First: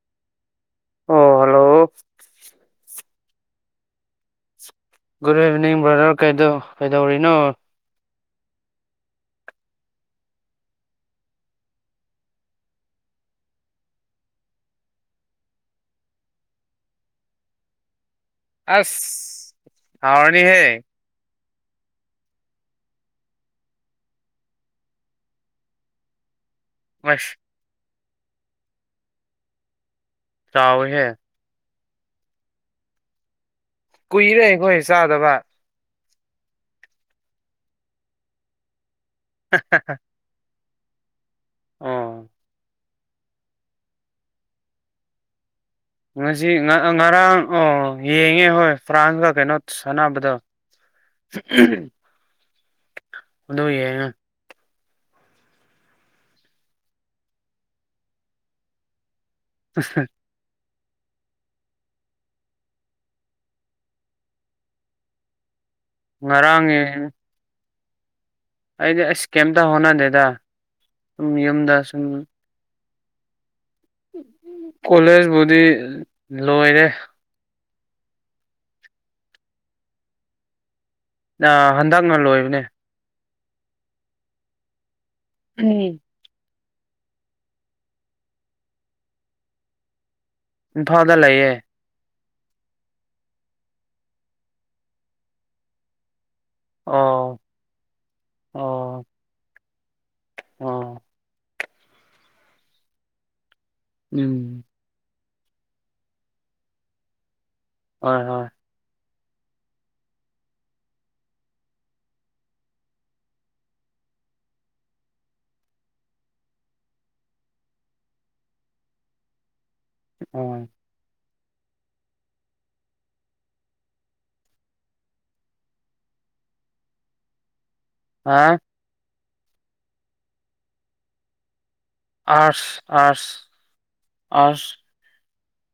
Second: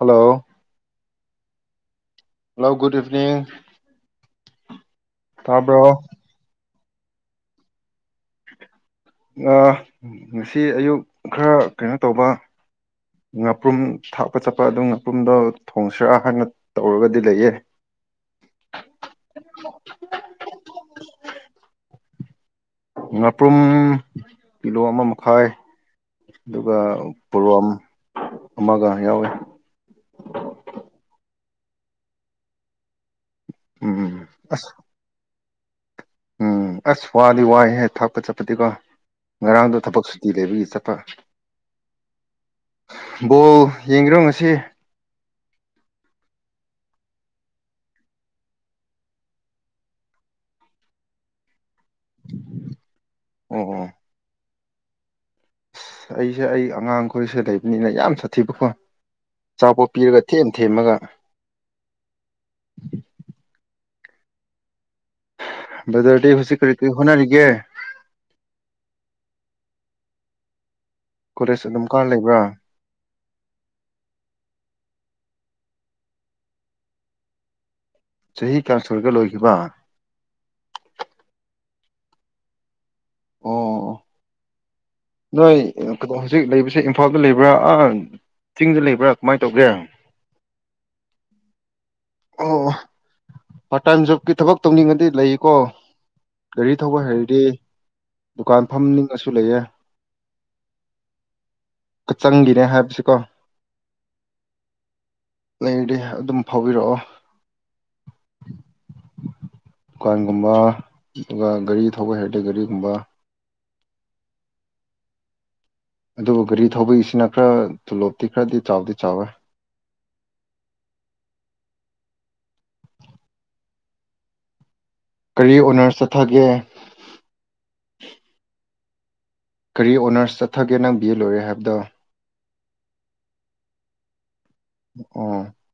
Hello ꯑꯣ hello hello good evening good evening brother ꯀꯩꯗꯧ ꯀꯩꯗꯧꯔꯤꯅꯣ ꯑ ꯉꯁꯤ ꯑꯌꯨꯛ ꯈꯔ ꯀꯩꯅꯣ ꯇꯧꯕ ꯉꯥꯄ꯭ꯔꯨꯝ ꯊꯥꯛꯄ ꯆꯠꯄ ꯑꯗꯨ ꯉꯥꯄ꯭ꯔꯨꯝꯗꯣ ꯊꯣꯡꯁꯤꯔ ꯍꯥꯏꯅ ꯇꯧꯔꯒꯗꯤ ꯂꯩꯌꯦ ꯑꯁ ꯍꯥꯎꯔꯅꯤ ꯍꯦ ꯉꯥꯄ꯭ꯔꯨꯝ ꯀꯤꯂꯣ ꯑꯃ ꯃꯈꯥꯏ ꯑꯗꯨꯒ ꯑꯁ ꯄꯣꯔꯣꯝ ꯑꯃꯒ ꯌꯥꯎꯋꯦ ꯆꯥꯎꯋꯦ ꯍꯦ ꯎꯝ ꯀꯨꯏꯔꯦ ꯑꯁ ꯑꯩꯈꯣꯏ ꯆꯥꯗꯕ ꯎꯝ ꯑꯁ ꯋꯥꯗꯤ ꯋꯥꯏꯍꯦ ꯊꯥꯛꯄ ꯆꯠꯄꯗꯤꯀꯣ ꯉꯔꯥꯡꯗꯣ ꯊꯕꯛ ꯁꯨꯇꯤ ꯂꯩꯕꯒꯤ ꯆꯠꯄ ꯄ ꯑ ꯕꯣꯜ ꯌꯦꯡꯒꯦꯔꯣ ꯉꯁꯤ ꯉꯁꯤ ꯉꯔꯥꯡ ꯑꯣ ꯌꯦꯡꯉꯦ ꯍꯣꯏ ꯐ꯭ꯔꯥꯟꯁꯀ ꯀꯩꯅꯣ ꯁꯥꯟꯅꯕꯗ ꯑꯣ ꯑꯗꯨꯗ ꯑꯣ ꯌꯦꯡꯉꯦ ꯑꯁ ꯑꯩꯁꯦ ꯑꯩ ꯑꯉꯥꯡꯈꯣꯏꯁꯦ ꯂꯩꯕꯅꯤꯅ ꯌꯥꯝ ꯁꯥꯊꯤꯕꯀꯣ ꯑꯆꯥꯄꯣꯠ ꯄꯤꯔꯒ ꯊꯦꯝ ꯊꯦꯝꯃꯒ ꯕꯔ꯭ꯗꯔꯗꯤ ꯍꯧꯖꯤꯛ ꯉꯔꯥꯡ ꯀꯔꯤ ꯀꯔꯤ ꯌꯦꯡꯉꯦ ꯍꯣꯠꯅꯔꯤꯒꯦ ꯑꯩꯗꯤ ꯑꯁ ꯀꯩꯝꯇ ꯍꯣꯠꯅꯗꯦꯗ ꯁꯨꯝ ꯀꯣꯂꯦꯖ ꯌꯨꯝꯗ ꯑꯗꯨꯝ ꯁꯨꯝ ꯀꯥꯔ ꯂꯩꯕ꯭ꯔꯥ ꯀꯣꯂꯦꯖꯕꯨꯗꯤ ꯂꯣꯏꯔꯦ ꯆꯍꯤ ꯀꯌꯥ ꯁꯨꯔꯒꯦ ꯂꯣꯏꯈꯤꯕ ꯍꯟꯗꯛꯅ ꯂꯣꯏꯕꯅꯦ ꯑꯣ ꯅꯣꯏ ꯎꯝ. ꯍꯧꯖꯤꯛ ꯂꯩꯕꯁꯦ ꯁꯤ ꯏꯝꯐꯥꯜꯗ ꯂꯩꯕ꯭ꯔꯥ ꯆꯤꯡꯗ ꯂꯩꯕ꯭ꯔꯥ ꯀꯃꯥꯏꯅ ꯇꯧꯒꯦ ꯏꯝꯐꯥꯗ ꯂꯩꯌꯦ ꯑꯣ ꯄꯥꯔꯠ ꯇꯥꯏꯝ ꯖꯣꯕꯀꯤ ꯊꯕꯛ ꯇꯧꯅꯤꯡꯉꯗꯤ ꯂꯩꯀꯣ ꯒꯥꯔꯤ ꯊꯧꯕ ꯑꯣ ꯍꯥꯏꯔꯗꯤ ꯗꯨꯀꯥꯟ ꯐꯝꯅꯤꯡꯉꯁꯨ ꯂꯩꯌꯦ ꯑ ꯆꯪꯒꯤꯅꯦ ꯍꯥꯏꯕꯁꯤ ꯀꯣ ꯎꯝ ꯂꯩꯗꯤ ꯑꯗꯨꯝ ꯐꯥꯎꯕꯤꯔꯛꯑꯣ ꯍꯣꯏ ꯍꯣꯏ ꯗꯨꯀꯥꯟꯒꯨꯝꯕ ꯑꯗꯨꯒ ꯒꯥꯔꯤ ꯊꯧꯕ ꯍꯥꯏꯔꯗꯤ ꯒꯥꯔꯤꯒꯨꯝꯕ ꯑꯗꯨꯕꯨ ꯒꯥꯔꯤ ꯊꯧꯕꯒꯤꯁꯤꯅ ꯈꯔ ꯇꯣꯂꯣꯞꯇꯤ ꯈꯔꯗꯤ ꯆꯥꯎꯗꯤ ꯆꯥꯎꯋꯦ ꯑꯣ ꯀꯔꯤ ꯑꯣꯅꯔꯁ ꯆꯠꯊꯒꯦ [unintelligible] ꯀꯔꯤ ꯑꯣꯅꯔꯁ ꯆꯠꯊꯒꯦ ꯅꯪ ꯕꯤ ꯑꯦ ꯂꯣꯏꯔꯦ ꯍꯥꯏꯕꯗꯣ ꯑꯥꯁ ꯑꯥꯁ ꯑꯣ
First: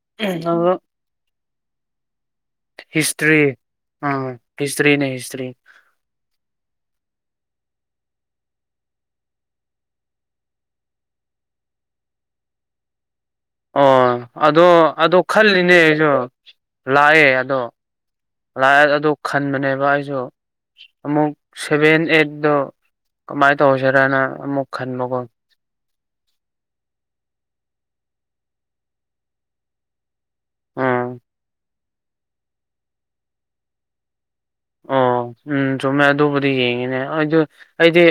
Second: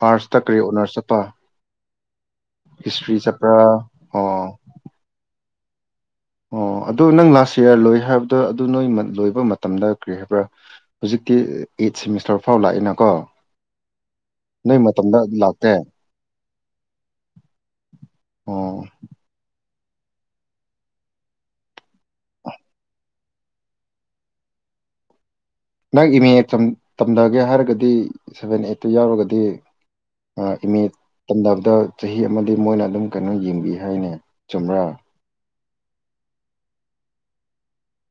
ꯑꯥꯔꯠꯁꯇ ꯀꯔꯤ ꯑꯣꯅꯔꯁ ꯆꯠꯄ ꯍꯤꯁꯇ꯭ꯔꯤ ꯑ ꯑꯣ ꯍꯤꯁꯇ꯭ꯔꯤꯅꯦ ꯍꯤꯁꯇ꯭ꯔꯤ ꯑꯣ ꯑꯗꯨ ꯅꯪ ꯂꯥꯁ ꯏꯌꯥꯔ ꯂꯣꯏ ꯍꯥꯏꯕꯗꯣ ꯑꯗꯨ ꯅꯣꯏ ꯂꯣꯏꯕ ꯃꯇꯝꯗ ꯀꯔꯤ ꯍꯥꯏꯕ꯭ꯔꯥ ꯍꯧꯖꯤꯛ ꯇꯤ ꯑꯩꯠ ꯁꯦꯃꯤꯁꯇꯔ ꯐꯥꯎ ꯂꯥꯛꯏꯦꯅꯀꯣ ꯑꯣ ꯑꯗꯣ ꯑꯗꯣ ꯂꯥꯛꯇꯦ ꯈꯜꯂꯤꯅꯦ ꯑꯩꯁꯨ ꯂꯥꯛꯑꯦ ꯑꯗꯣ ꯂꯥꯛꯑ ꯑꯣ ꯑꯗꯨ ꯈꯟꯕꯅꯦꯕ ꯑꯩꯁꯨ ꯑꯃꯨꯛ ꯁꯚꯦꯟ ꯑꯩꯠꯇꯠꯇꯣ ꯀꯃꯥꯏ ꯇꯧꯁꯦꯔꯅ ꯑꯃꯨꯛ ꯈꯟꯕꯒꯣ ꯅꯪ ꯏꯃꯦ ꯇꯝꯊꯒꯦ ꯍꯥꯏꯔꯒꯗꯤ ꯁꯚꯦꯟ ꯑꯦꯠꯇꯨ ꯌꯥꯎꯔꯒꯗꯤ ꯏꯃꯦ ꯎꯝ ꯇꯝꯗꯕꯗ ꯆꯍꯤ ꯑꯃꯗꯤ ꯃꯣꯏꯅ ꯑꯗꯨꯝ ꯀꯩꯅꯣ ꯌꯦꯡꯕꯤ ꯍꯥꯏꯅꯤ ꯆꯨꯝꯕꯔꯥ ꯑꯣ ꯎꯝ ꯆꯨꯝꯃꯦ ꯑꯗꯨꯕꯨꯗꯤ ꯌꯦꯡꯉꯤꯅꯦ ꯑꯗꯨ ꯑꯩꯗꯤ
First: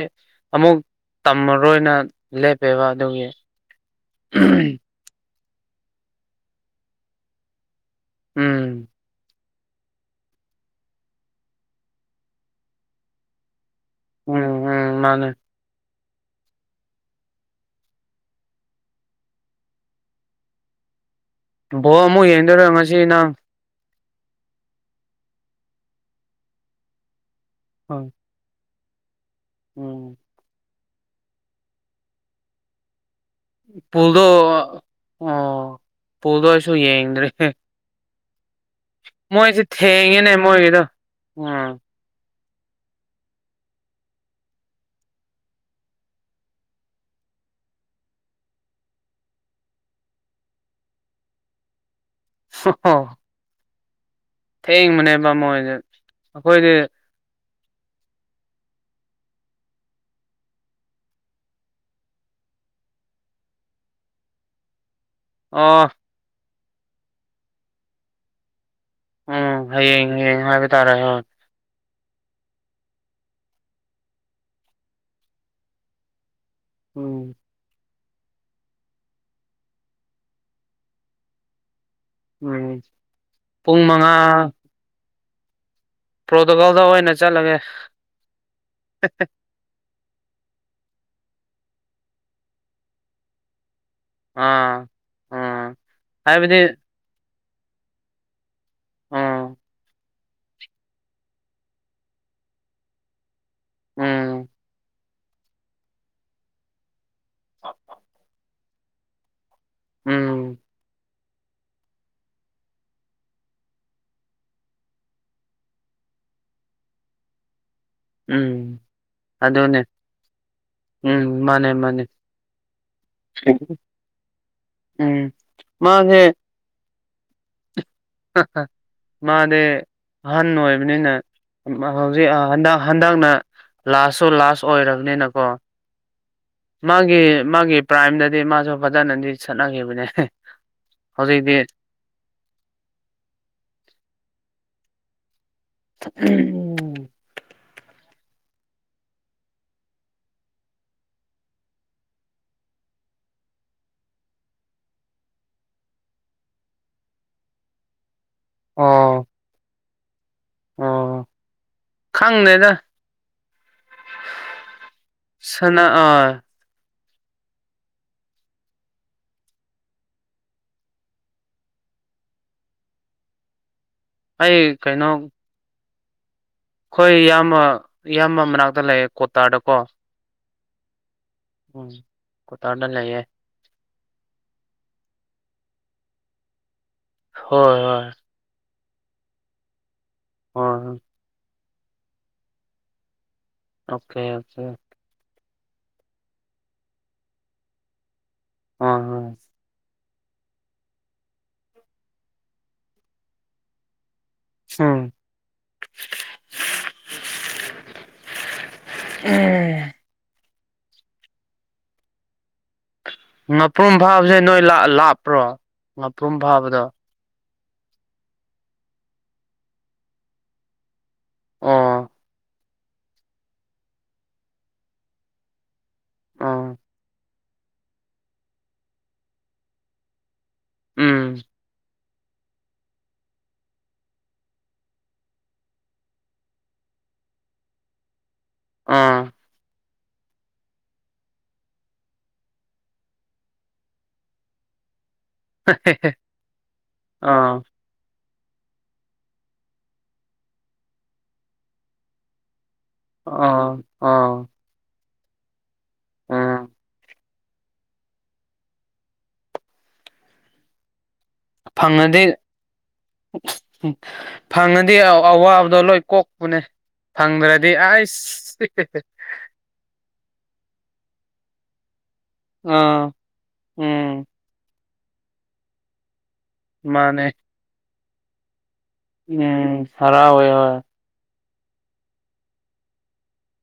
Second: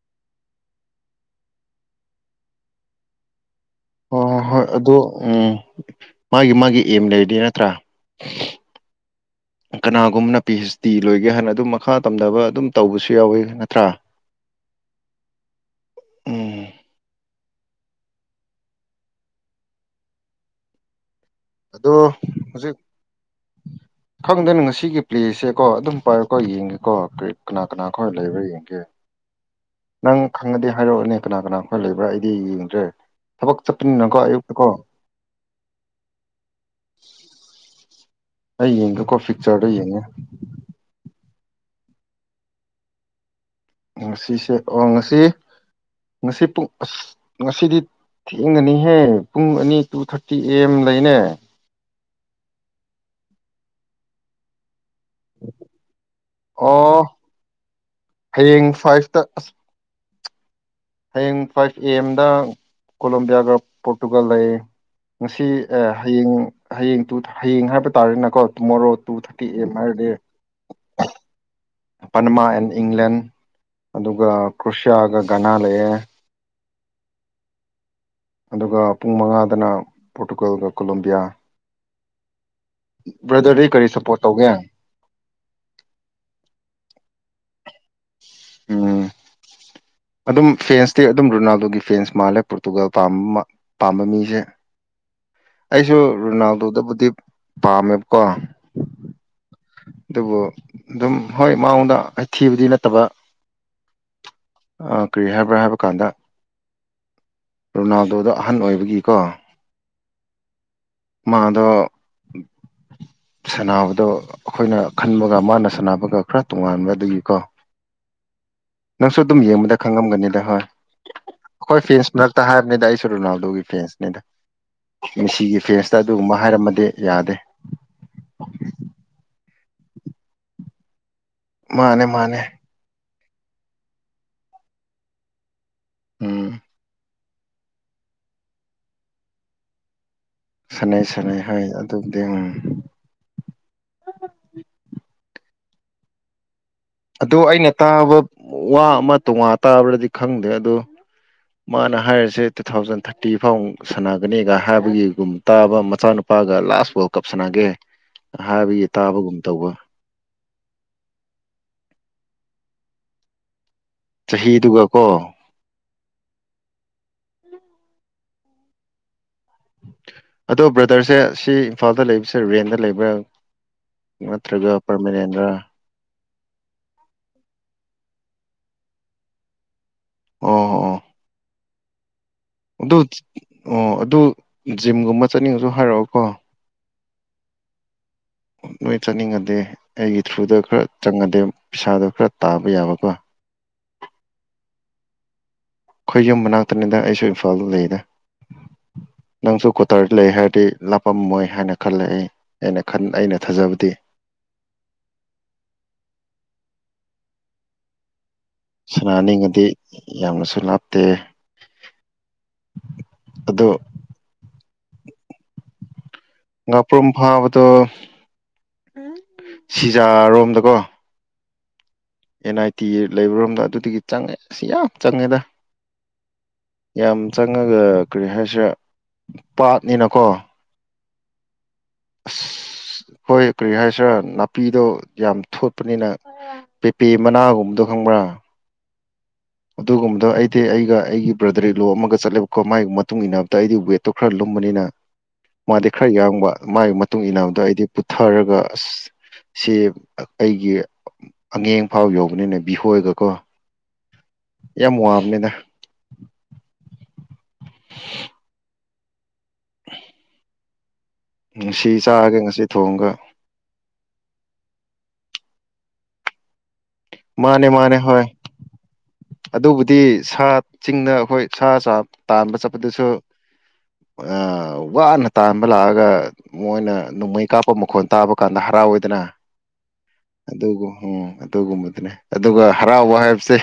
ꯑꯃꯨꯛ ꯇꯝꯃꯔꯣꯏꯅ ꯂꯦꯞꯄꯦꯕ ꯑꯗꯨꯒꯤ ꯑꯣꯏ ꯍꯣꯏ ꯑꯗ ꯎ ꯃꯥꯒꯤ ꯃꯥꯒꯤ ꯑꯦꯝ ꯂꯩꯗꯤ ꯅꯠꯇ꯭ꯔꯥ ꯎꯝ ꯀꯅꯥꯒꯨꯝꯅ ꯄꯤ ꯍꯩꯆ ꯗꯤ ꯂꯣꯏꯒꯦ ꯍꯥꯏꯥꯟꯅ ꯑꯗꯨꯝ ꯃꯈꯥ ꯇꯝꯊꯕ ꯑꯗꯨꯝ ꯇꯧꯕꯁꯨ ꯌꯥꯎꯋꯤ ꯅꯠꯇ꯭ꯔꯥ ꯎꯝ ꯎꯝ ꯃꯥꯅꯦ ꯎꯝ ꯕꯣ ꯑꯗꯣ ꯑꯃꯨꯛ ꯌꯦꯡꯗꯣꯏꯔ ꯉꯁꯤ ꯅꯪ ꯈꯪꯗꯦꯅꯦ ꯉꯁꯤꯒꯤ ꯄ꯭ꯂꯦꯖꯁꯦꯀꯣ ꯑꯗꯨꯝ ꯄꯥꯏꯔꯣꯀꯣ ꯌꯦꯡꯒꯦꯀꯣ ꯀꯔꯤ ꯀꯅꯥ ꯀꯅꯥ ꯈꯔ ꯂꯩꯕ꯭ꯔꯥ ꯌꯦꯡꯒꯦ ꯎꯝ ꯅꯪ ꯈꯪꯉꯗꯤ ꯍꯥꯏꯔꯛꯑꯣꯅꯦ ꯀꯅꯥ ꯀꯅꯥ ꯈꯈꯣꯏ ꯂꯩꯕ꯭ꯔꯥ ꯑꯩꯗꯤ ꯌꯦꯡꯗ꯭ꯔꯦ ꯊꯕꯛ ꯆꯠꯄꯅꯤꯅꯀꯣ ꯄꯨꯜꯗꯣ ꯑꯌꯨꯛꯇꯀꯣ ꯑꯣ ꯄꯨꯜꯗꯣ ꯑꯩꯁꯨ ꯌꯦꯡꯗ꯭ꯔꯦ ꯑꯩ ꯌꯦꯡꯒꯦꯀꯣ ꯃꯣꯏꯁꯦ ꯐꯤꯛꯆꯔꯗꯣ ꯌꯦꯡꯉꯦ ꯊꯦꯡꯉꯤꯅꯦ ꯃꯣꯏꯒꯤꯗꯣ ꯎꯥ ꯉꯁꯤꯁꯦ ꯑꯣ ꯉꯁꯤ ꯉꯁꯤ ꯄꯨꯡ ꯉꯁꯤꯗꯤ ꯊꯦꯡꯒꯅꯤꯍꯦ ꯄꯨꯡ ꯑꯅꯤ ꯇꯨ ꯊꯥꯔꯇꯤ ꯑꯦ ꯑꯦꯝ ꯂꯩꯅꯦ [unintelligible] ꯊꯦꯡꯕꯅꯦꯕ ꯃꯣꯏꯁꯦ ꯑꯩꯈꯣꯏꯗꯤ ꯑꯣ ꯍꯌꯦꯡ ꯐꯥꯏꯚꯇ ꯑꯁ ꯍꯌꯦꯡ ꯐꯥꯏꯚ ꯑꯦ ꯑꯦꯝꯗ ꯀꯣꯂꯣꯕꯤꯌꯥꯒ ꯄꯣꯔꯇꯨꯒꯜ ꯂꯩ ꯉꯁꯤ ꯑꯣ ꯍꯌꯦꯡ ꯍꯌꯦꯡ ꯇꯨ ꯍꯌꯦꯡ ꯍꯥꯏꯕ ꯇꯥꯔꯦꯅꯀꯣ ꯇꯨꯃꯣꯔꯣ ꯇꯨ ꯊꯔꯇꯤ ꯎꯝ ꯑꯦꯝ ꯑꯔ ꯗꯦ ꯍꯌꯦꯡ ꯍꯌꯦꯡ ꯍꯥꯏꯕ ꯇꯥꯔꯦ ꯍꯣꯏ ꯄꯟꯃꯥ ꯑꯦꯟ ꯏꯪꯂꯦꯟ ꯑꯗꯨꯒ ꯀ꯭ꯔꯨꯁꯤꯌꯥꯒ ꯘꯅꯥ ꯂꯩꯌꯦ ꯎꯝ ꯑꯗꯨꯒ ꯄꯨꯡ ꯃꯉꯥꯗꯅ ꯄꯣꯔꯇꯨꯒꯜꯒ ꯀꯣꯂꯣꯕꯤꯌꯥ ꯎꯝ ꯕ꯭ꯔꯗꯔꯗꯗꯤ ꯄꯨꯡ ꯀꯔꯤ ꯁꯞꯄꯣꯔꯠ ꯇꯧꯒꯦ ꯄ꯭ꯔꯣꯇꯣꯀꯜꯗ ꯑꯣꯏꯅ ꯆꯠꯂꯒꯦ ꯎꯝ ꯑꯗꯨꯝ ꯐꯦꯟꯁꯇꯤ ꯑꯗꯨꯝ ꯔꯣꯅꯥꯜꯗꯣꯒꯤ ꯐꯦꯟꯁ ꯃꯥꯜꯂꯦ ꯄꯣꯔꯇꯨꯒꯥꯜ ꯄꯥꯝꯕ ꯑꯃ ꯄꯥꯝꯕ ꯃꯤꯁꯦ ꯑꯥ ꯎꯝ ꯑꯩꯁꯨ ꯍꯥꯏꯕꯗꯤ ꯔꯣꯅꯥꯜꯗꯣꯗꯕꯨꯗꯤꯞ ꯄꯥꯝꯃꯦꯕꯀꯣ ꯎꯝ ꯑꯗꯨꯕꯨ ꯑꯗꯨꯝ ꯍꯣꯏ ꯃꯑꯣꯡꯗ ꯍꯊꯤꯕꯗꯤ ꯅꯠꯇꯕ ꯎꯝ ꯀꯔꯤ ꯍꯥꯏꯕ꯭ꯔꯥ ꯍꯥꯏꯕ ꯀꯥꯟꯗ ꯔꯣꯅꯥꯜꯗꯣꯗ ꯑꯍꯟ ꯑꯣꯏꯕꯒꯤꯀꯣ ꯎꯝ ꯃꯥꯗ ꯁꯅꯥꯕꯗꯣ ꯑꯩꯈꯣꯏꯅ ꯈꯟꯕꯒ ꯃꯥꯅ ꯁꯥꯟꯅꯕꯒ ꯈꯔ ꯇꯣꯉꯥꯟꯕ ꯑꯗꯨꯒꯤꯀꯣ ꯎꯝ ꯅꯪꯁꯨ ꯑꯗꯨꯝ ꯌꯦꯡꯕꯗ ꯑꯗꯨꯅꯦ ꯈꯪꯉꯝꯒꯅꯤꯗ ꯍꯣꯏ ꯎꯝ ꯃꯥꯅꯦ ꯑꯩꯈꯣꯏ ꯃꯥꯅꯦ ꯐꯦꯟꯁ ꯃꯔꯛꯇ ꯍꯥꯏꯕꯅꯤꯗ ꯑꯩ ꯁꯨꯔꯨꯅꯥꯎꯗꯨꯒꯤ ꯐꯦꯟꯁꯅꯤꯗ ꯎꯝ ꯃꯤꯁꯤꯒꯤ ꯐꯦꯁꯇ ꯃꯥꯁꯦ ꯑꯗꯨꯒꯨꯝꯕ ꯍꯥꯏꯔꯝꯃꯗꯤ ꯌꯥꯗꯦ ꯃꯥꯗꯤ ꯑꯍꯟ ꯑꯣꯏꯕꯅꯤꯅ ꯃꯥꯅꯦ ꯍꯧꯖꯤꯛ ꯃꯥꯅꯦ ꯍꯟꯗꯛ ꯍꯟꯗꯛꯅ ꯂꯥꯁꯁꯨ ꯂꯥꯁ ꯑꯣꯏꯔꯕꯅꯤꯅꯀꯣ ꯎꯝ ꯃꯥꯒꯤ ꯃꯥꯒꯤ ꯄ꯭ꯔꯥꯏꯝꯗꯗꯤ ꯃꯥꯁꯨ ꯐꯖꯅꯗꯤ ꯁꯠꯅꯈꯤꯕꯅꯦ ꯁꯥꯟꯅꯩ ꯁꯥꯟꯅꯩ ꯍꯧꯖꯤꯛꯇꯤ ꯍꯣꯏ ꯑꯗꯨꯕꯨꯗꯤ ꯎꯝ ꯎꯝ ꯎꯝ ꯑꯗꯣ ꯑꯩꯅ ꯇꯥꯕ ꯋꯥ ꯑꯃ ꯇꯣꯉꯥ ꯇꯥꯕ꯭ꯔꯗꯤ ꯈꯪꯗꯦ ꯑꯗ ꯃꯥꯅ ꯍꯥꯏꯔꯤꯁꯦ ꯇꯨ ꯊꯥꯎꯖꯟ ꯊꯥꯔꯇꯤ ꯐꯥꯎ ꯁꯥꯟꯅꯒꯅꯤꯒ ꯍꯥꯏꯕꯒꯤꯒꯨꯝ ꯇꯥꯕ ꯃꯆꯥꯅꯨꯄꯥ ꯒ ꯂꯥꯁ ꯋꯥꯔꯜ ꯀꯞ ꯁꯥꯟꯅꯒꯦ ꯍꯥꯏꯕꯒꯤ ꯑꯣ ꯇꯥꯕꯒꯨꯝ ꯇꯧꯕ ꯑꯣ ꯈꯪꯅꯦꯗ ꯁꯍꯤꯗ ꯎꯒ ꯁꯅ ꯑꯗꯣ ꯕ꯭ꯔꯗꯔꯁꯦ ꯁꯤ ꯏꯝꯐꯥꯜꯗ ꯂꯩꯕꯁꯦ ꯔꯦꯟꯗ ꯂꯩꯕ꯭ꯔꯥ ꯑꯩ ꯅꯠꯇ꯭ꯔꯒ ꯀꯩꯅꯣ ꯄ꯭ꯔꯃꯤꯂꯦꯟꯗ꯭ꯔ ꯑꯩꯈꯣꯏ ꯏꯌꯥꯝꯕ ꯏꯌꯥꯝꯕ ꯃꯅꯥꯛꯇ ꯂꯩꯌꯦ ꯀꯣꯇꯥꯔꯗꯀꯣ ꯑꯣ ꯑꯣ ꯎꯝ ꯀꯣꯇꯥꯔꯗ ꯑꯗꯨ ꯂꯩꯌꯦ ꯑꯣ ꯑꯗꯨ ꯖꯤꯝꯒꯨꯝꯕ ꯆꯠꯅꯤꯡꯉꯁꯨ ꯍꯥꯏꯔꯛꯑꯣꯀꯣ ꯍꯣꯏ ꯍꯣꯏ ꯅꯣꯏ ꯆꯠꯅꯤꯡꯉꯗꯦ ꯑꯩꯒꯤ ꯊ꯭ꯔꯨꯗ ꯍꯣꯏ ꯈꯔ ꯍꯣꯏ ꯆꯪꯉꯗꯦ ꯄꯩꯁꯥꯗꯣ ꯈꯔ ꯇꯥꯕ ꯌꯥꯕꯀꯣ ꯑꯣꯀꯦ ꯑꯣꯀꯦ ꯑꯩꯈꯣꯏ ꯌꯨꯝ ꯃꯅꯥꯛꯇꯅꯤꯗ ꯑꯩꯁꯨ ꯏꯝꯐꯥꯜꯗ ꯂꯩꯗ ꯑ ꯗꯇꯔ ꯂꯩ ꯍꯥꯏꯔꯗꯤ ꯂꯥꯞꯄꯝꯃꯣꯏ ꯍꯥꯏꯅ ꯈꯜꯂꯦ ꯑꯩ ꯑꯩꯅ ꯈ ꯑꯩꯅ ꯊꯥꯖꯕꯗꯤ ꯎꯝ ꯁꯅꯥ ꯑꯅꯤ ꯑꯗꯤ ꯌꯥꯝꯅꯁꯨ ꯂꯥꯞꯇꯦ ꯑꯗꯨ ꯉꯥꯄ꯭ꯔꯨꯝ ꯐꯥꯕꯁꯦ ꯅꯣꯏ ꯂꯥꯞꯄ꯭ꯔꯣ ꯉꯥꯄ꯭ꯔꯨꯝ ꯐꯥꯕꯗꯣ ꯑꯗꯣ ꯁꯤꯖꯥꯔꯣꯝꯗꯀꯣ ꯎ ꯑꯦꯟ ꯑꯥꯏ ꯇꯤ ꯂꯩꯕꯔꯣꯝꯗ ꯑꯗꯨꯗꯒꯤ ꯆꯪꯉꯦ ꯁꯤ ꯌꯥꯝ ꯆꯪꯉꯦꯗ ꯑꯣ ꯌꯥꯝ ꯆꯪꯉꯒ ꯀꯔꯤ ꯍꯥꯏꯁꯤꯦ ꯄꯥꯠꯅꯤꯅꯀꯣ ꯎꯝ ꯍꯣꯏ ꯀꯔꯤ ꯍꯥꯏꯁꯤꯔꯥ ꯅꯥꯄꯤꯗꯣ ꯌꯥꯝ ꯊꯣꯠꯄꯅꯤꯅ ꯄꯦꯄꯤꯦ ꯃꯅꯥꯒꯨꯝꯕꯗꯣ ꯈꯪꯕ꯭ꯔꯥ ꯎꯝ ꯑꯗꯨꯒꯨꯝꯕ ꯑꯩꯗꯤ ꯑꯩꯒ ꯑꯩꯒꯤ ꯕ꯭ꯔꯗꯔꯤ ꯂꯣ ꯑꯃꯒ ꯆꯠꯂꯦꯕꯀꯣ ꯃꯥꯒꯤ ꯃꯇꯨꯡ ꯏꯟꯅꯕꯗ ꯑꯩꯗꯤ ꯋꯦꯠꯇꯣ ꯈꯔ ꯂꯨꯝ ꯅꯤꯅ ꯃꯥꯗꯤ ꯈꯔ ꯌꯥꯡꯕ ꯃꯥꯒꯤ ꯃꯇꯨꯡ ꯏꯟꯅꯕꯗ ꯑꯥ ꯑꯩꯗꯤ ꯄꯨꯊꯔꯒ ꯑꯗꯨꯒ ꯑꯁ ꯁꯤ ꯑꯩꯒꯤ ꯑꯉꯦꯡ ꯐꯥꯎ ꯌꯧꯕꯅꯤꯅꯦ ꯕꯤꯍꯣꯏꯒꯀꯣ ꯑꯥ ꯑꯥ ꯅꯦꯗ ꯎꯝ ꯉꯁꯤ ꯐꯪꯉꯗꯤ ꯆꯥꯔꯒ ꯉꯁꯤ ꯊꯣꯡꯒ ꯎꯝ ꯐꯪꯉꯗꯤ ꯑꯋꯥꯕꯗꯣ ꯂꯣꯏ ꯀꯣꯛꯄꯅꯦ ꯃꯥꯅꯦ ꯐꯪꯗ꯭ꯔꯗꯤ ꯃꯥꯅꯦ ꯍꯣꯏ ꯑꯩꯁ ꯑꯗꯨꯕꯨꯗꯤ ꯁꯥ ꯆꯤꯡꯅ ꯑꯩꯈꯣꯏ ꯁꯥ ꯆꯥ ꯇꯥꯟꯕ ꯆꯠꯄꯗꯨꯁꯨ ꯑꯥ ꯎꯝ ꯋꯥꯅ ꯇꯥꯟꯕ ꯂꯥꯛꯑꯒ ꯃꯣꯏꯅ ꯃꯥꯅꯦ ꯅꯣꯡꯃꯩ ꯀꯥꯞꯄ ꯃꯈꯣꯟ ꯇꯥꯕ ꯀꯥꯟꯗ ꯍ ꯔꯥ ꯑꯣꯏꯗꯅ ꯎꯝ ꯍꯔꯥꯎꯋꯦ ꯍꯣꯏ ꯑꯗꯨꯒ ꯎ ꯑꯗꯨꯒꯨꯝꯕꯗꯨꯅꯦ ꯑꯗꯨꯒ ꯍꯔꯥꯎꯕ ꯍꯥꯏꯕꯁꯦ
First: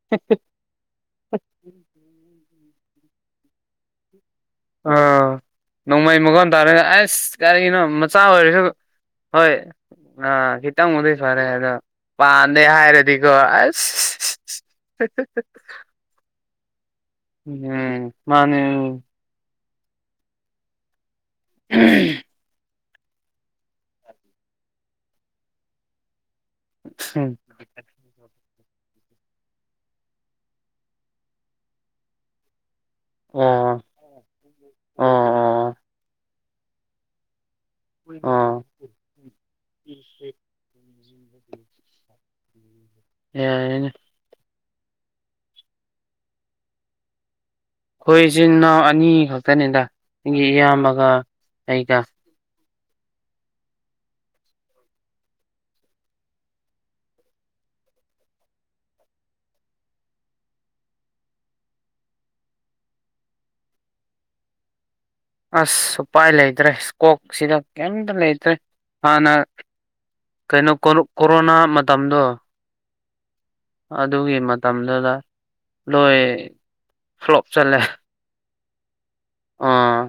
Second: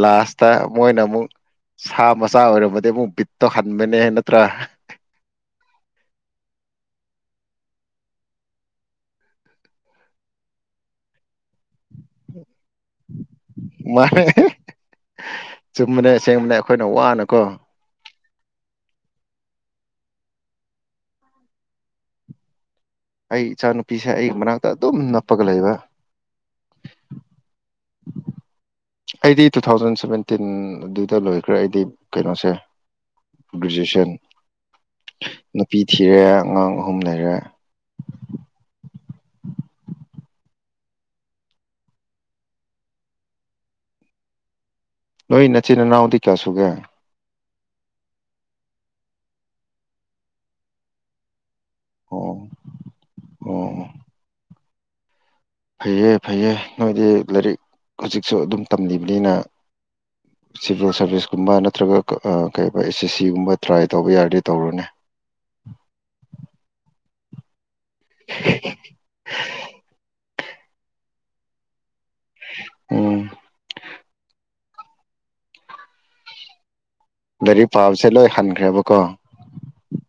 ꯂꯥꯁꯇ ꯃꯣꯏꯅ ꯑꯃꯨꯛ ꯁꯥ ꯃꯆꯥ ꯑꯣꯏꯔꯝꯃꯗꯤ ꯑꯃꯨꯛ ꯕꯤꯠꯇ ꯇꯧ ꯍꯟꯕꯅꯦ ꯅꯠꯇ꯭ꯔꯥ ꯑꯥ ꯅꯣꯡꯃꯩ ꯃꯒꯣꯟꯜ ꯇꯥꯔ ꯑꯁ ꯀꯔꯤꯒꯤꯅꯣ ꯃꯆꯥ ꯑꯣꯏꯔꯁꯨ ꯍꯣꯏ ꯑ ꯒꯤꯤꯇꯥ ꯃꯗ ꯐꯔꯦ ꯍꯥꯏ ꯑꯗ ꯄꯥꯟꯝꯗꯦ ꯍꯥꯏꯔꯗꯤꯀꯣ ꯑꯁ ꯃꯥꯅꯦ ꯆꯨꯝꯕꯅꯦ ꯑꯁꯦꯡꯕꯅꯦ ꯑꯩꯈꯣꯏꯅ ꯋꯥꯅꯀꯣ ꯎꯝ ꯃꯥꯅꯦ ꯎꯝ ꯑꯩ ꯏꯆꯥꯅꯨꯄꯤꯁꯦ ꯑꯩꯒꯤ ꯃꯅꯥꯛꯇ ꯑꯗꯨꯝ ꯅꯞꯄꯒ ꯂꯩꯕ ꯎꯝ ꯑꯩꯗꯤ ꯇꯨ ꯊꯥꯎꯖꯟ ꯁꯚꯦꯟꯇꯤꯟ ꯑꯗꯨꯗ ꯂꯣꯏꯈ꯭ꯔꯦ ꯑꯩꯗꯤ ꯀꯩꯅꯣꯁꯦ ꯑꯣ ꯒ꯭ꯔꯦꯖꯨꯑꯦꯁꯟ ꯑꯣ ꯅꯨꯄꯤ ꯊꯤꯔꯦ ꯑꯉꯥꯡ ꯑꯍꯨꯝ ꯂꯩꯔꯦ ꯑꯥ [inaudible] ꯌꯥꯩꯅ ꯅ ꯅꯆꯤꯅꯅꯥꯎꯗꯤ ꯀꯌꯥꯁꯨꯨꯒꯌꯥ ꯑꯩꯈꯣꯏ ꯏꯆꯤꯟ ꯏꯅꯥꯎ ꯑꯅꯤ ꯈꯛꯇꯅꯤꯗ ꯅꯒꯤ ꯏꯌꯥꯝꯕꯒ ꯑꯩꯒ ꯑꯣꯝ ꯐꯩꯌꯦ ꯐꯩꯌꯦ ꯅꯣꯏꯗꯤ ꯂꯥꯏꯔꯤꯛ ꯍꯧꯖꯤꯛꯁꯨ ꯑꯗꯨꯝ ꯇꯝꯂꯤꯕꯅꯤꯅ ꯁꯤꯚꯤꯜ ꯁꯥꯔꯚꯤꯁꯀꯨꯝꯕ ꯅꯠꯇ꯭ꯔꯒ ꯀꯩ ꯑꯦꯁ ꯑꯦꯁ ꯁꯤꯒꯨꯝꯕ ꯇ꯭ꯔꯥꯏ ꯇꯧꯕ ꯌꯥꯔꯗꯤꯦ ꯇꯧꯔꯨꯅꯦ ꯑꯁ ꯎꯄꯥꯏ ꯂꯩꯇ꯭ꯔꯦ ꯀꯣꯛꯁꯤꯗ ꯀꯇ꯭ꯔꯦ ꯍꯅ ꯀꯩꯅꯣ ꯀꯣꯔꯣꯅꯥ ꯃ ꯇꯗꯣ ꯎꯝ ꯑꯗꯨꯒꯤ ꯃꯇꯝꯗꯨꯗ ꯂꯣꯏ ꯐ꯭ꯂꯣꯞ ꯒꯥꯔꯤ ꯆꯠꯂꯦ ꯄꯥꯕꯁꯦ ꯂꯣꯏ ꯍꯟꯈ꯭ꯔꯦꯕꯀꯣ ꯑꯥ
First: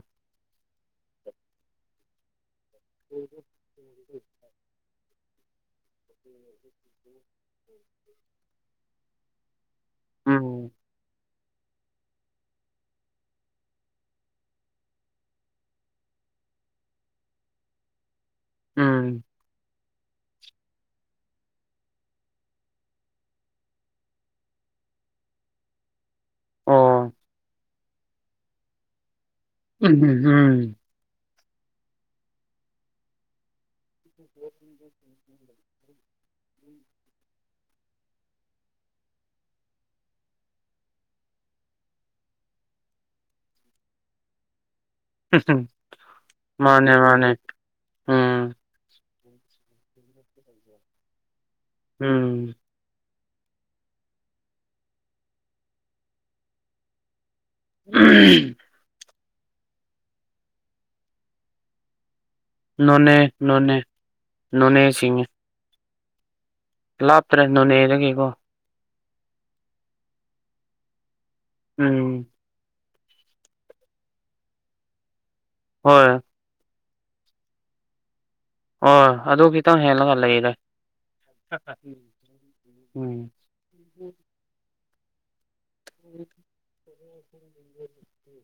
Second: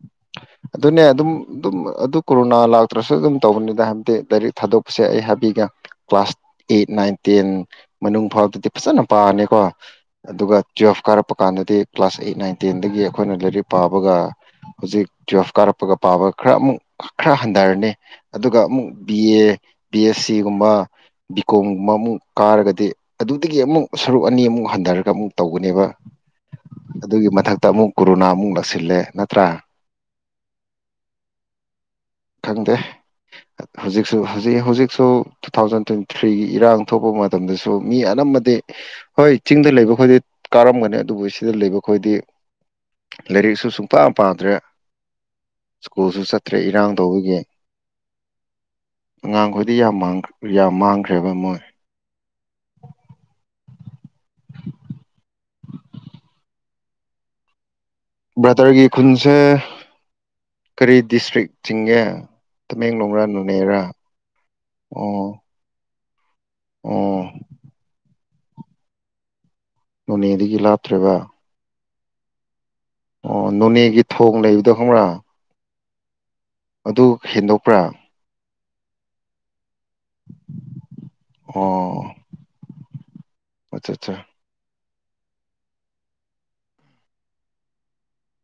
ꯑꯗꯨꯅꯦ ꯑꯗꯨꯝ ꯑꯗꯨꯝ ꯑꯗꯨ ꯀꯣꯔꯣꯅꯥ ꯂꯥꯛꯇ꯭ꯔꯁꯨ ꯑꯗꯨꯝ ꯇꯧꯕꯅꯤꯗ ꯍꯥꯏꯕꯗꯤ ꯂꯥꯏꯔꯤꯛ ꯊꯥꯗꯣꯛꯄꯁꯦ ꯑꯩ ꯍꯥꯏꯕꯤꯒ ꯀ꯭ꯂꯥꯁ ꯑꯩꯠ ꯅꯥꯏꯟ ꯇꯦꯟ ꯃꯅꯨꯡ ꯐꯥꯎꯗꯗꯤ ꯐꯖꯅ ꯄꯥꯔꯅꯤꯀꯣ ꯑꯗꯨꯒ ꯎꯝ ꯇꯨꯋꯜꯐ ꯀꯥꯔꯛꯄ ꯀꯥꯟꯗꯗꯤ ꯀ꯭ꯂꯥꯁ ꯑꯩꯠ ꯅꯥꯏꯟ ꯇꯦꯟꯗꯒꯤ ꯑꯩꯈꯣꯏꯅ ꯂꯥꯏꯔꯤꯛ ꯄꯥꯕꯒ ꯍꯧꯖꯤꯛ ꯇꯨꯋꯦꯜꯐ ꯀꯥꯔꯛꯄꯒ ꯄꯥꯕ ꯈꯔ ꯑꯃꯨꯛ ꯈꯔ ꯍꯟꯊꯔꯅꯤ ꯑꯗꯨꯒ ꯑꯃꯨꯛ B um A B S ꯁꯤꯒꯨꯝꯕ ꯕꯤ ꯀꯣꯝꯒꯨꯝꯕ ꯑꯃꯨꯛ ꯀꯥꯔꯒꯗꯤ ꯑꯗꯨꯗꯒꯤ ꯑꯃꯨꯛ ꯁꯔꯨꯛ ꯑꯅꯤ ꯑꯃꯨꯛ ꯍꯟ ꯟꯔꯒ ꯑꯃꯨꯛ ꯇꯧꯒꯅꯦꯕ ꯑꯣ ꯑꯗꯨꯒꯤ ꯃꯊꯛꯇ ꯑꯃꯨꯛ ꯀꯣꯔꯣꯅꯥ ꯑꯃꯨꯛ ꯂꯥꯛꯁꯤꯜꯂꯦ ꯅꯠꯇ꯭ꯔꯥ ꯎꯝ ꯎꯝ ꯈꯪꯗꯦ ꯍꯧꯖꯤꯛꯁꯨ ꯍꯧꯖꯤꯛ ꯍꯧꯖꯤꯛꯁꯨ ꯇꯨ ꯊꯥꯎꯖꯟ ꯇ꯭ꯋꯦꯟꯇꯤ ꯊ꯭ꯔꯤꯒꯤ ꯏꯔꯥꯡ ꯊꯣꯛꯄ ꯃꯇꯝꯗꯁꯨ ꯃꯤ ꯑꯅꯝꯕꯗꯤ ꯍꯣꯏ ꯆꯤꯡꯗ ꯂꯩꯕ ꯈꯨꯗꯤ ꯀꯥꯔꯝꯒꯅꯤ ꯑꯗꯨꯕꯨ ꯁꯤꯗ ꯂꯩꯕꯈꯣꯏꯗꯤ ꯂꯥꯏꯔꯤꯛꯁꯨ ꯁꯨꯡꯄ ꯄꯥꯗ꯭ꯔꯦ ꯁ꯭ꯀꯨꯜꯁꯨ ꯆꯠꯇ꯭ꯔꯦ ꯏꯔꯥꯡ ꯃꯥꯅꯦ ꯃꯥꯅꯦ ꯇꯧꯕꯒꯦ ꯎꯝ ꯑꯉꯥꯡꯈꯗꯤ ꯌꯥꯝ ꯌꯥꯝ ꯃꯥꯡꯈ꯭ꯔꯦꯕ ꯃꯣꯏ ꯎꯝ ꯕ꯭ꯔꯗꯔꯒꯤ ꯈꯨꯟꯁꯦ ꯀꯔꯤ ꯗꯤꯁꯇ꯭ꯔꯤꯛ ꯆꯤꯡꯒꯦ ꯅꯣꯅꯦ ꯇꯃꯦꯡꯂꯣꯡ ꯔ ꯅꯣꯅꯦ ꯅꯣꯅꯦꯔꯥ ꯅꯣꯅꯦ ꯑꯣ ꯑꯣ ꯂꯥꯞꯇ꯭ꯔꯅꯅꯦꯔꯒꯦꯀꯣ ꯅꯣꯅꯦꯗꯒꯤ ꯂꯥꯞꯇ꯭ꯔꯦꯕ ꯎꯝ ꯑꯣ ꯅꯣꯅꯦꯒꯤ ꯊꯣꯡ ꯂꯩꯕꯗꯣ ꯈꯪꯕ꯭ꯔꯥ ꯍꯣꯏ ꯑꯗꯨ ꯍꯦꯟꯗꯣꯛꯄ꯭ꯔꯥ ꯍꯣꯏ ꯑꯗꯨꯒꯤ ꯇ ꯍꯦꯂ ꯀꯂ ꯆꯗꯝ ꯑꯣ ꯑꯠꯆꯥ ꯑꯠꯆꯥ ꯍ [inaudible]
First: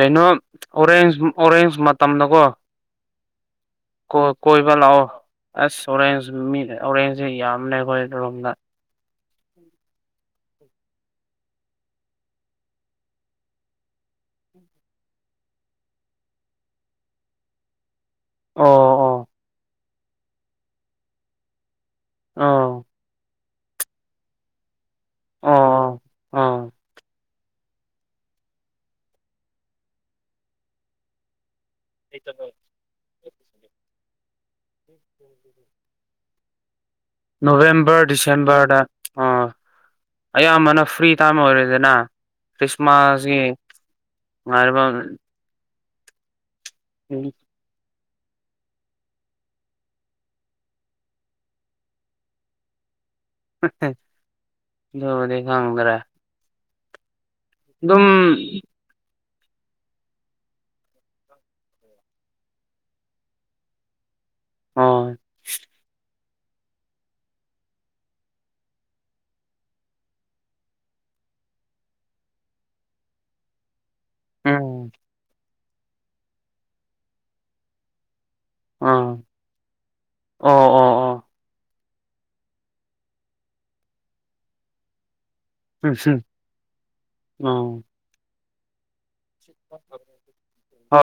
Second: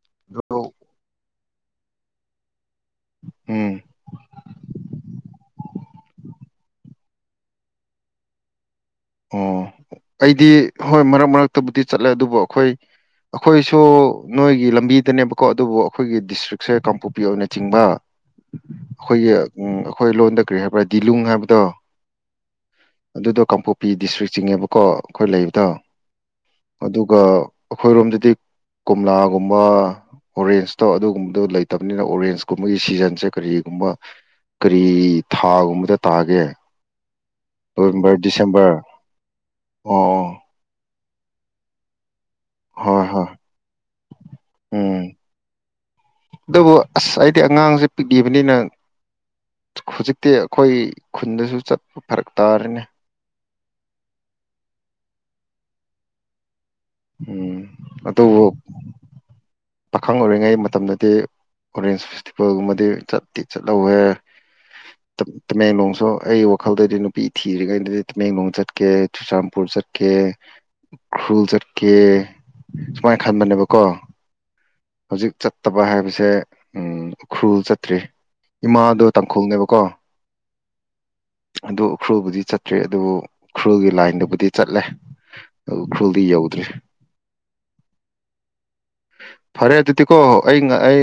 ꯀꯩꯅꯣ ꯑꯣꯔꯦꯟꯖ ꯑꯣꯔꯦꯟꯖ ꯃꯇꯝꯗꯀꯣ ꯎꯝ ꯀꯣ ꯀꯣꯏꯕ ꯂꯥꯛꯑꯣ ꯑꯁ ꯑꯣꯔꯦꯟꯖ ꯃꯤ ꯑꯣꯔꯦꯟꯖꯁꯦ ꯌꯥꯝꯂ ꯑꯩꯈꯣꯏ ꯔꯣꯝꯗ ꯑꯣ ꯑꯩꯗꯤ ꯍꯣꯏ ꯃꯔꯛ ꯃꯔꯛꯇꯕꯨꯗꯤ ꯆꯠꯂꯦ ꯑꯗꯨꯕꯨ ꯑꯩꯈꯣꯏ ꯑꯩꯈꯣꯏꯁꯨ ꯅꯣꯏꯒꯤ ꯂꯝꯕꯤꯗꯅꯦꯕꯀꯣ ꯑꯗꯨꯕꯨ ꯑꯩꯈꯣꯏꯒꯤ ꯗꯤꯁꯇ꯭ꯔꯤꯛꯁꯦ ꯀꯥꯡꯄꯣꯛꯄꯤ ꯑꯣꯏꯅ ꯆꯤꯡꯕ ꯑꯣ ꯑꯣ ꯑꯩꯈꯣꯏꯒꯤ ꯑꯩꯈꯣꯏ ꯂꯣꯟꯗ ꯀꯔꯤ ꯍꯥꯏꯕ꯭ꯔꯥ ꯗꯤꯂꯨꯡ ꯍꯥꯏꯕꯗꯣ ꯑꯥꯎ ꯑꯗꯨꯗꯣ ꯀꯥꯡꯄꯣꯛꯄꯤ ꯗꯤꯁꯇ꯭ꯔꯤꯛ ꯆꯤꯡꯉꯦꯕꯀꯣ ꯑꯩꯈꯣꯏ ꯑꯣ ꯂꯩꯕꯗ ꯑꯣ ꯑꯣ ꯑꯗꯨꯒ ꯑꯩꯈꯣꯏꯔꯣꯝꯗꯗꯤ ꯀꯣꯝꯂꯥꯒꯨꯝꯕ ꯑꯣꯔꯦꯟꯁꯇꯣ ꯑꯗꯨꯒꯨꯝꯕꯗꯣ ꯂꯩꯇ ꯇꯕꯅꯤꯅ ꯑꯣꯔꯦꯟꯖꯀꯨꯝꯕꯒꯤ ꯁꯤꯖꯟꯁꯦ ꯀꯔꯤꯒꯨꯝꯕ ꯀꯔꯤ ꯊꯥꯒꯨꯝꯕꯗ ꯇꯥꯒꯦ ꯅꯣꯕꯦꯝꯕꯔ ꯗꯤꯁꯦꯝꯕꯔꯗ ꯑꯣ ꯑꯣ ꯑꯌꯥꯝꯕꯅ ꯐ꯭ꯔꯤ ꯇꯥꯏꯝ ꯑꯣꯏꯔꯦꯗꯅ ꯑꯣ ꯍꯣꯏ ꯍꯣꯏ ꯈ꯭ꯔꯤꯁꯃꯥꯁꯒꯤ ꯑꯥ ꯎꯝ ꯑꯗꯨꯕꯨ ꯑꯁ ꯑꯩꯗꯤ ꯑꯉꯥꯡꯁꯦ ꯄꯤꯛꯂꯤꯕꯅꯤꯅ ꯍꯧꯖꯤꯛꯇꯤ ꯑꯩꯈꯣꯏ ꯈꯨꯟꯗꯁꯨ ꯆꯠꯄ ꯐꯔꯛ ꯇꯥꯔꯅꯤ [unintelligible] ꯑꯗꯨꯒꯗꯤ ꯉꯝꯒ꯭ꯔꯦ ꯎꯝ ꯑꯗꯨꯝ ꯑꯗꯨꯕꯨ ꯄꯥꯈꯪ ꯑꯣꯏꯔꯤꯉꯩ ꯃꯇꯝꯗꯗꯤ ꯑꯣꯔꯦꯟꯁ ꯐꯦꯁꯇꯤꯚꯦꯜꯒꯨꯝꯕꯗꯤ ꯆꯠꯇꯤ ꯑꯣ ꯆꯠꯍꯧꯋꯦꯍ‌ꯦ ꯂꯣꯡ ꯁꯣ ꯑꯩ ꯋꯥꯈꯜꯗꯗꯤ ꯅꯨꯄꯤ ꯊꯤꯔꯤꯉꯩꯗꯗꯤ ꯇꯃꯦꯡꯂꯣꯡ ꯆꯠꯀꯦ ꯆꯨꯔꯆꯥꯟꯄꯨꯔ ꯆꯠꯀꯦ ꯎꯈ꯭ꯔꯨꯜ ꯆꯠꯀꯦ ꯁꯨꯃꯥꯏꯅ ꯈꯟꯕꯅꯦꯕꯀꯣ ꯎꯝ ꯍꯧꯖꯤꯛ ꯆꯠꯇꯕ ꯍꯥꯏꯕꯁꯦ ꯎꯈ꯭ꯔꯨꯜ ꯆꯠꯇ꯭ꯔꯤ ꯏꯃꯥꯗꯣ ꯑꯥ ꯇꯥꯡꯈꯨꯜꯅꯦꯕꯀꯣ ꯑꯣ ꯑꯣ ꯑꯣ ꯑꯗꯨ ꯎꯈꯨ꯭ꯔꯨꯜꯕꯨꯗꯤ ꯆꯠꯇ꯭ꯔꯤ ꯑꯗꯨꯕꯨ ꯎꯈꯨ꯭ꯔꯨꯜꯒꯤ ꯂꯥꯏꯟꯗꯕꯨꯗꯤ ꯆꯠꯂꯦ ꯑꯗꯨ ꯎꯝ ꯈ꯭ꯔꯜꯗꯤ ꯌꯥꯧꯗ꯭ꯔꯦ ꯎꯝ ꯑꯣ ꯐꯔꯦ ꯑꯗꯨꯗꯤꯀꯣ ꯑꯩ ꯑꯩ